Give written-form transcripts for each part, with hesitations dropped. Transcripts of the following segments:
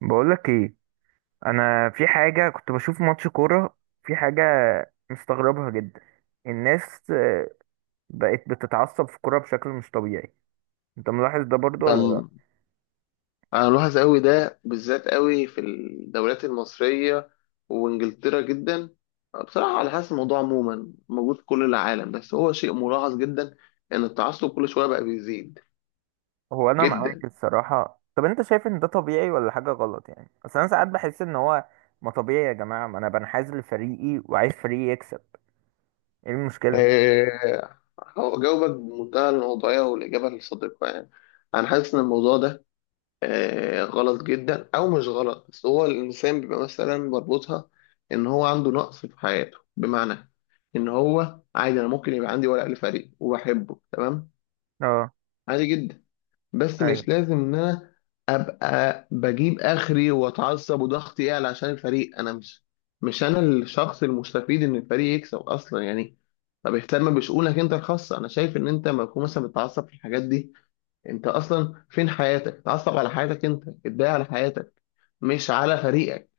بقولك ايه؟ انا في حاجه، كنت بشوف ماتش كوره، في حاجه مستغربها جدا. الناس بقت بتتعصب في الكوره بشكل مش طبيعي. انت ملاحظ ده برضو ده ولا لا؟ م- انا ملاحظ قوي ده بالذات قوي في الدوريات المصريه وانجلترا جدا. بصراحه على حسب الموضوع عموما موجود في كل العالم، بس هو شيء ملاحظ جدا ان التعصب كل شويه بقى بيزيد هو انا جدا. معاك الصراحه. طب انت شايف ان ده طبيعي ولا حاجه غلط؟ يعني اصل انا ساعات بحس ان هو ما طبيعي. يا جماعه، ما انا بنحاز لفريقي وعايز فريقي يكسب، ايه المشكله؟ آه، هو جاوبك بمنتهى الموضوعيه والاجابه الصادقه، يعني انا حاسس ان الموضوع ده غلط جدا او مش غلط، بس هو الانسان بيبقى مثلا بربطها ان هو عنده نقص في حياته. بمعنى ان هو عادي، انا ممكن يبقى عندي ورق لفريق وبحبه، تمام، اه. عادي جدا، بس ايوه. مش لازم ان انا ابقى بجيب اخري واتعصب وضغطي يعلى عشان الفريق. انا مش، مش انا الشخص المستفيد ان الفريق يكسب اصلا يعني. طب اهتم بشؤونك انت الخاصه. انا شايف ان انت لما تكون مثلا بتتعصب في الحاجات دي، انت اصلا فين حياتك؟ اتعصب على حياتك انت، اتضايق على حياتك مش على فريقك.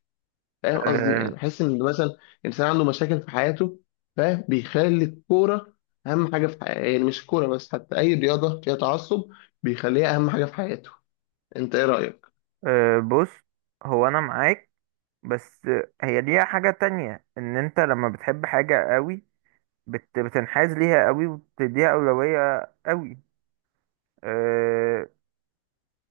فاهم قصدي؟ يعني أه. بحس ان مثلا انسان عنده مشاكل في حياته، فاهم، بيخلي الكوره اهم حاجه في حياته. يعني مش الكوره بس، حتى اي رياضه فيها تعصب بيخليها اهم حاجه في حياته. انت ايه رايك؟ أه، بص، هو انا معاك، بس هي ليها حاجه تانية، ان انت لما بتحب حاجه قوي بتنحاز ليها قوي وبتديها أولوية قوي. أه.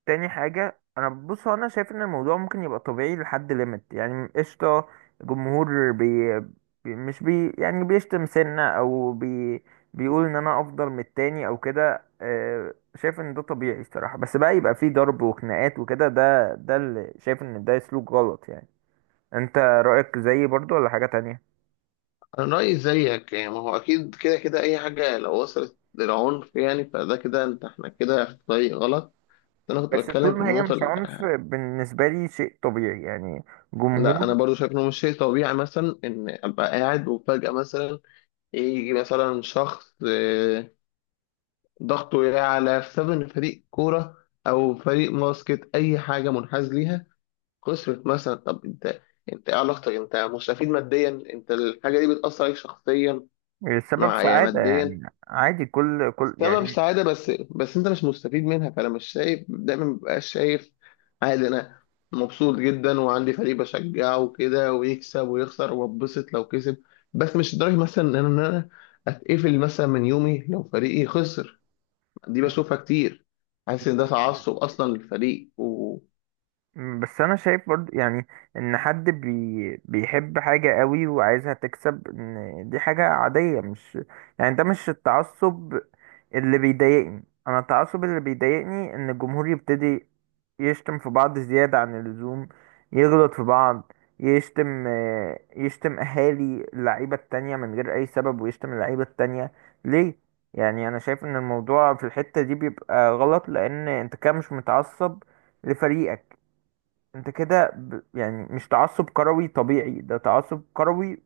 تاني حاجة أنا، بص، هو أنا شايف إن الموضوع ممكن يبقى طبيعي لحد ليميت، يعني قشطة. الجمهور مش بي، يعني بيشتم سنة، أو بي بيقول إن أنا أفضل من التاني أو كده، أه شايف إن ده طبيعي الصراحة. بس بقى يبقى فيه ضرب وخناقات وكده، ده اللي شايف إن ده سلوك غلط يعني. أنت رأيك زيي برضو ولا حاجة تانية؟ انا رايي زيك يعني. ما هو اكيد كده كده اي حاجه لو وصلت للعنف يعني فده كده، احنا كده في طريق غلط. انا كنت بس طول بتكلم في ما هي النقطه مش ال- عنف، بالنسبة لي شيء طبيعي يعني. لا انا جمهور. برضو شايف انه مش شيء طبيعي مثلا ان ابقى قاعد وفجاه مثلا يجي مثلا شخص، ضغطه يعلى بسبب ان فريق كوره او فريق باسكت اي حاجه منحاز ليها خسرت مثلا. طب انت، انت ايه علاقتك؟ انت مستفيد ماديا؟ انت الحاجه دي بتاثر عليك شخصيا؟ سبب مع يعني سعادة ماديا؟ يعني. عادي. كل سبب سعادة، بس بس انت مش مستفيد منها، فانا مش شايف دايما، مبقاش شايف. عادي انا مبسوط جدا وعندي فريق بشجعه وكده، ويكسب ويخسر، وببسط لو كسب، بس مش لدرجة مثلا ان انا اتقفل مثلا من يومي لو فريقي خسر. دي يعني. بشوفها كتير، حاسس ان ده تعصب اصلا للفريق و بس انا شايف برضو يعني ان حد بي بيحب حاجة قوي وعايزها تكسب، ان دي حاجة عادية، مش يعني ده مش التعصب اللي بيضايقني. انا التعصب اللي بيضايقني ان الجمهور يبتدي يشتم في بعض زيادة عن اللزوم، يغلط في بعض، يشتم يشتم اهالي اللعيبة التانية من غير اي سبب، ويشتم اللعيبة التانية ليه؟ يعني انا شايف ان الموضوع في الحتة دي بيبقى غلط، لان انت كده مش متعصب لفريقك، انت كده، ب... يعني مش تعصب كروي طبيعي، ده تعصب كروي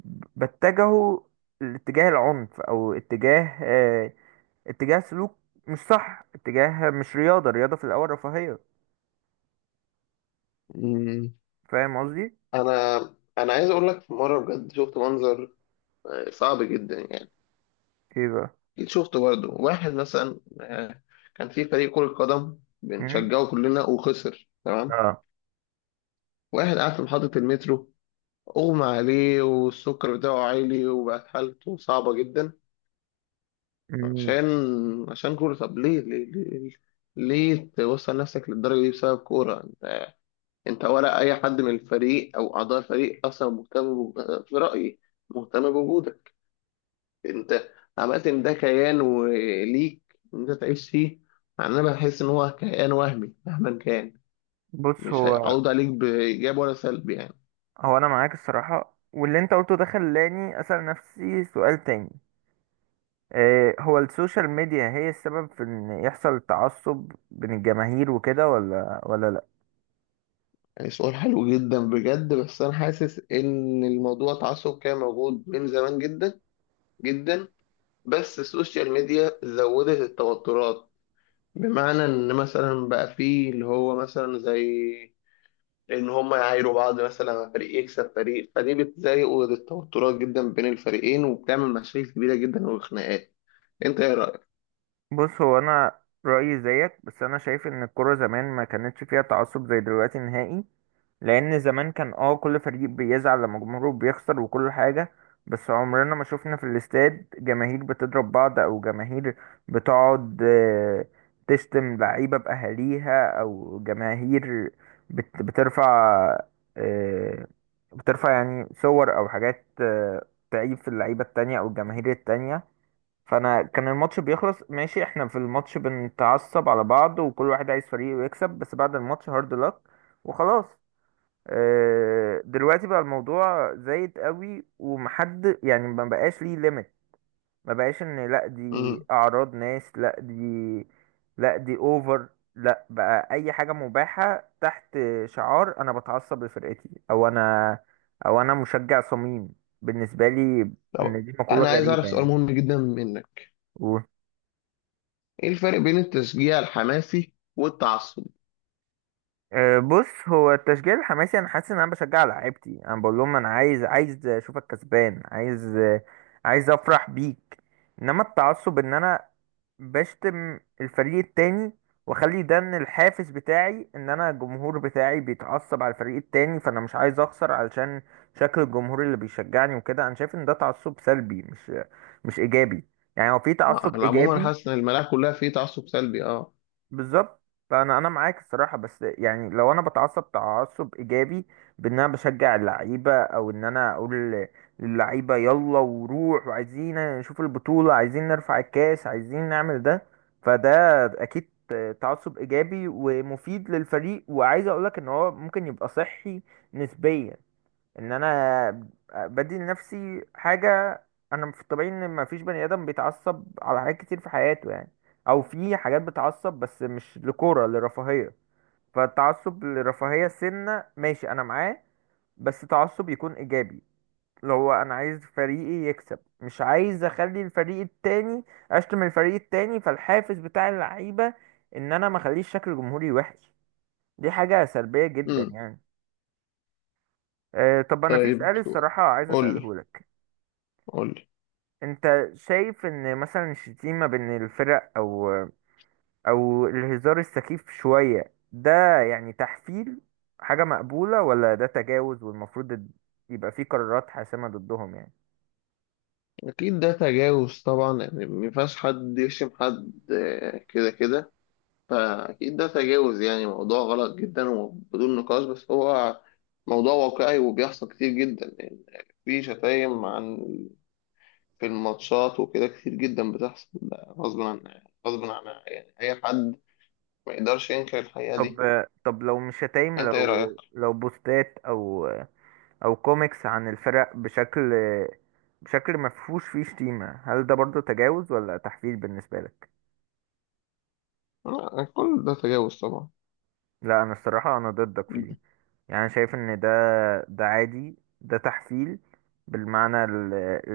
بتجهه لاتجاه العنف، او اتجاه اتجاه سلوك مش صح، اتجاه مش رياضة. الرياضة في الاول رفاهية. مم. فاهم قصدي؟ انا انا عايز اقول لك، في مرة بجد شفت منظر صعب جدا يعني. ايه بقى؟ أكيد شفت برضه واحد مثلا، كان في فريق كرة قدم امم. بنشجعه كلنا وخسر، تمام. اه. واحد قاعد في محطة المترو أغمى عليه، والسكر بتاعه عالي، وبقت حالته صعبة جدا مم. عشان، عشان كورة. طب ليه، ليه، ليه توصل نفسك للدرجة دي بسبب كورة؟ أنت، أنت ولا أي حد من الفريق أو أعضاء الفريق أصلا مهتم في رأيي مهتم بوجودك. انت عملت ان ده كيان، وليك ان انت تعيش فيه. يعني انا بحس ان هو كيان وهمي مهما كان، بص، مش هو هيعود عليك بايجاب ولا سلب يعني. هو انا معاك الصراحة. واللي انت قلته ده خلاني اسأل نفسي سؤال تاني. هو السوشيال ميديا هي السبب في ان يحصل تعصب بين الجماهير وكده ولا؟ يعني سؤال حلو جدا بجد، بس انا حاسس ان الموضوع تعصب كان موجود من زمان جدا جدا، بس السوشيال ميديا زودت التوترات. بمعنى ان مثلا بقى فيه اللي هو مثلا زي ان هم يعايروا بعض. مثلا فريق يكسب فريق، فدي بتزايق التوترات جدا بين الفريقين وبتعمل مشاكل كبيره جدا وخناقات. انت ايه رايك؟ بص، هو انا رايي زيك، بس انا شايف ان الكوره زمان ما كانتش فيها تعصب زي دلوقتي نهائي. لان زمان كان اه كل فريق بيزعل لما جمهوره بيخسر وكل حاجه، بس عمرنا ما شفنا في الاستاد جماهير بتضرب بعض، او جماهير بتقعد تشتم لعيبه باهاليها، او جماهير بترفع، آه، بترفع يعني صور او حاجات تعيب في اللعيبه التانية او الجماهير التانية. فانا كان الماتش بيخلص ماشي، احنا في الماتش بنتعصب على بعض وكل واحد عايز فريقه يكسب، بس بعد الماتش هارد لك وخلاص. دلوقتي بقى الموضوع زايد قوي ومحد يعني ما بقاش ليه ليميت، ما بقاش ان لا دي امم. اعراض ناس، لا دي، لا دي اوفر، لا بقى اي حاجة مباحة تحت شعار انا بتعصب لفرقتي، او انا مشجع صميم. بالنسبة لي طب ان دي مقولة انا عايز اعرف سؤال غريبة مهم جدا منك. يعني. ايه الفرق بين التشجيع الحماسي والتعصب؟ أه، بص، هو التشجيع الحماسي انا حاسس ان انا بشجع لعيبتي، انا بقول لهم انا عايز، عايز اشوفك كسبان، عايز افرح بيك. انما التعصب ان انا بشتم الفريق التاني، واخلي ده ان الحافز بتاعي ان انا الجمهور بتاعي بيتعصب على الفريق التاني، فانا مش عايز اخسر علشان شكل الجمهور اللي بيشجعني وكده. انا شايف ان ده تعصب سلبي، مش ايجابي يعني. هو في تعصب انا عموما ايجابي. حاسس ان الملاعب كلها فيه تعصب سلبي. اه. بالظبط. انا معاك الصراحه. بس يعني لو انا بتعصب تعصب ايجابي بان انا بشجع اللعيبه، او ان انا اقول للعيبه يلا وروح، وعايزين نشوف البطوله، عايزين نرفع الكاس، عايزين نعمل ده، فده اكيد تعصب ايجابي ومفيد للفريق. وعايز اقولك ان هو ممكن يبقى صحي نسبيا، ان انا بدي لنفسي حاجه. انا في الطبيعي ان ما فيش بني ادم بيتعصب على حاجات كتير في حياته يعني، او في حاجات بتعصب، بس مش لكوره، لرفاهيه. فالتعصب لرفاهيه سنه ماشي انا معاه، بس تعصب يكون ايجابي، اللي هو انا عايز فريقي يكسب، مش عايز اخلي الفريق التاني، اشتم الفريق التاني فالحافز بتاع اللعيبه ان انا ما اخليش شكل جمهوري وحش. دي حاجه سلبيه جدا امم. يعني. أه، طب انا في سؤال طيب سؤال. الصراحه عايز قول لي، اساله لك. قول لي. انت شايف ان مثلا الشتيمة بين الفرق، او او الهزار السخيف شوية ده يعني، تحفيل، حاجة مقبولة ولا ده تجاوز والمفروض يبقى فيه قرارات حاسمة ضدهم يعني؟ اكيد ده تجاوز طبعا يعني. ما ينفعش حد يشتم حد، كده كده. فأكيد ده تجاوز يعني، موضوع غلط جدا وبدون نقاش، بس هو موضوع واقعي وبيحصل كتير جدا يعني. في شتايم عن، في الماتشات وكده كتير جدا بتحصل غصب عن، غصب عن يعني أي حد. ما يقدرش ينكر الحقيقة طب دي. طب لو مش شتايم، أنت إيه رأيك؟ لو بوستات، او او كوميكس عن الفرق بشكل، بشكل مفهوش فيه شتيمة، هل ده برضو تجاوز ولا تحفيل بالنسبة لك؟ لا، كل ده تجاوز طبعا. لا، انا الصراحة انا ضدك في دي. يعني أنا شايف ان ده، ده عادي، ده تحفيل بالمعنى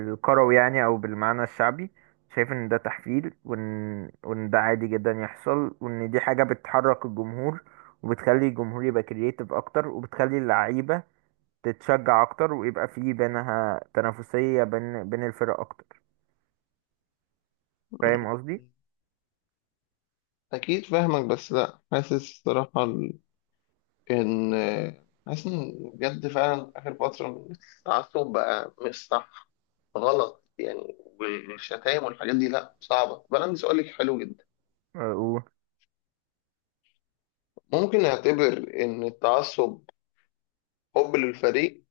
الكروي يعني، او بالمعنى الشعبي. شايف ان ده تحفيل، وان ده عادي جدا يحصل، وان دي حاجة بتحرك الجمهور وبتخلي الجمهور يبقى كرييتيف اكتر، وبتخلي اللعيبة تتشجع اكتر، ويبقى في بينها تنافسية بين الفرق اكتر. فاهم قصدي؟ أكيد فاهمك، بس لأ، حاسس الصراحة إن حاسس إن بجد فعلا آخر فترة التعصب بقى مش صح، غلط يعني. والشتايم والحاجات دي لأ، صعبة. بقى عندي سؤال لك حلو جدا. اه، قول. ممكن نعتبر إن التعصب حب للفريق،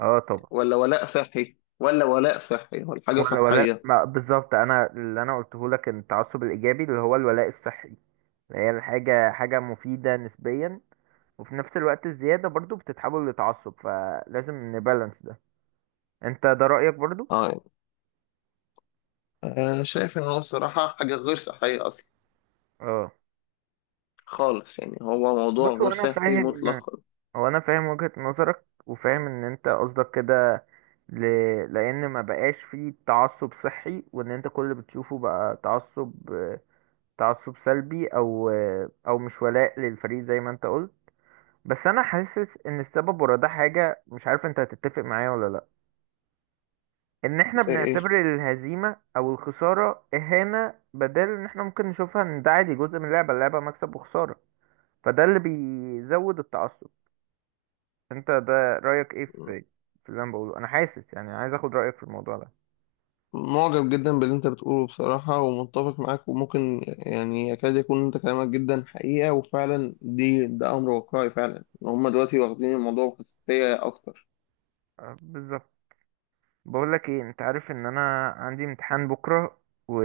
آه طبعا. ولا ولاء صحي، ولا ولاء صحي، ولا حاجة ولا صحية؟ ما بالظبط، انا اللي انا قلته لك التعصب الايجابي اللي هو الولاء الصحي، هي الحاجة حاجة مفيدة نسبيا، وفي نفس الوقت الزيادة برضو بتتحول لتعصب، فلازم نبالانس ده. انت ده رأيك برضو؟ اه يعني أنا شايف إن هو الصراحة حاجة غير صحية أصلا اه. خالص، يعني هو موضوع بص، غير هو انا صحي فاهم مطلقا. هو انا فاهم وجهة نظرك، وفاهم ان انت قصدك كده، ل... لان ما بقاش فيه تعصب صحي، وان انت كل اللي بتشوفه بقى تعصب، تعصب سلبي، او او مش ولاء للفريق زي ما انت قلت. بس انا حاسس ان السبب ورا ده حاجة، مش عارف انت هتتفق معايا ولا لا، ان احنا زي إيه؟ بنعتبر الهزيمة او الخسارة اهانة، بدل ان احنا ممكن نشوفها ان ده عادي جزء من اللعبة، اللعبة مكسب وخسارة. فده اللي بيزود التعصب. انت ده رأيك ايه في، في اللي انا بقوله؟ انا حاسس يعني، عايز اخد رأيك في الموضوع ده. معجب جدا باللي انت بتقوله بصراحة، ومتفق معاك، وممكن يعني يكاد يكون انت كلامك جدا حقيقة، وفعلا دي، ده امر واقعي فعلا ان هم دلوقتي واخدين الموضوع بحساسية اكتر. أه، بالظبط. بقول لك ايه، انت عارف ان انا عندي امتحان بكرة، و...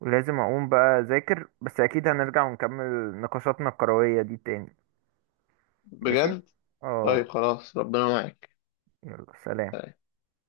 ولازم اقوم بقى اذاكر، بس اكيد هنرجع ونكمل نقاشاتنا الكروية دي تاني. ماشي. بجد. طيب اه. خلاص، ربنا معاك. يلا سلام.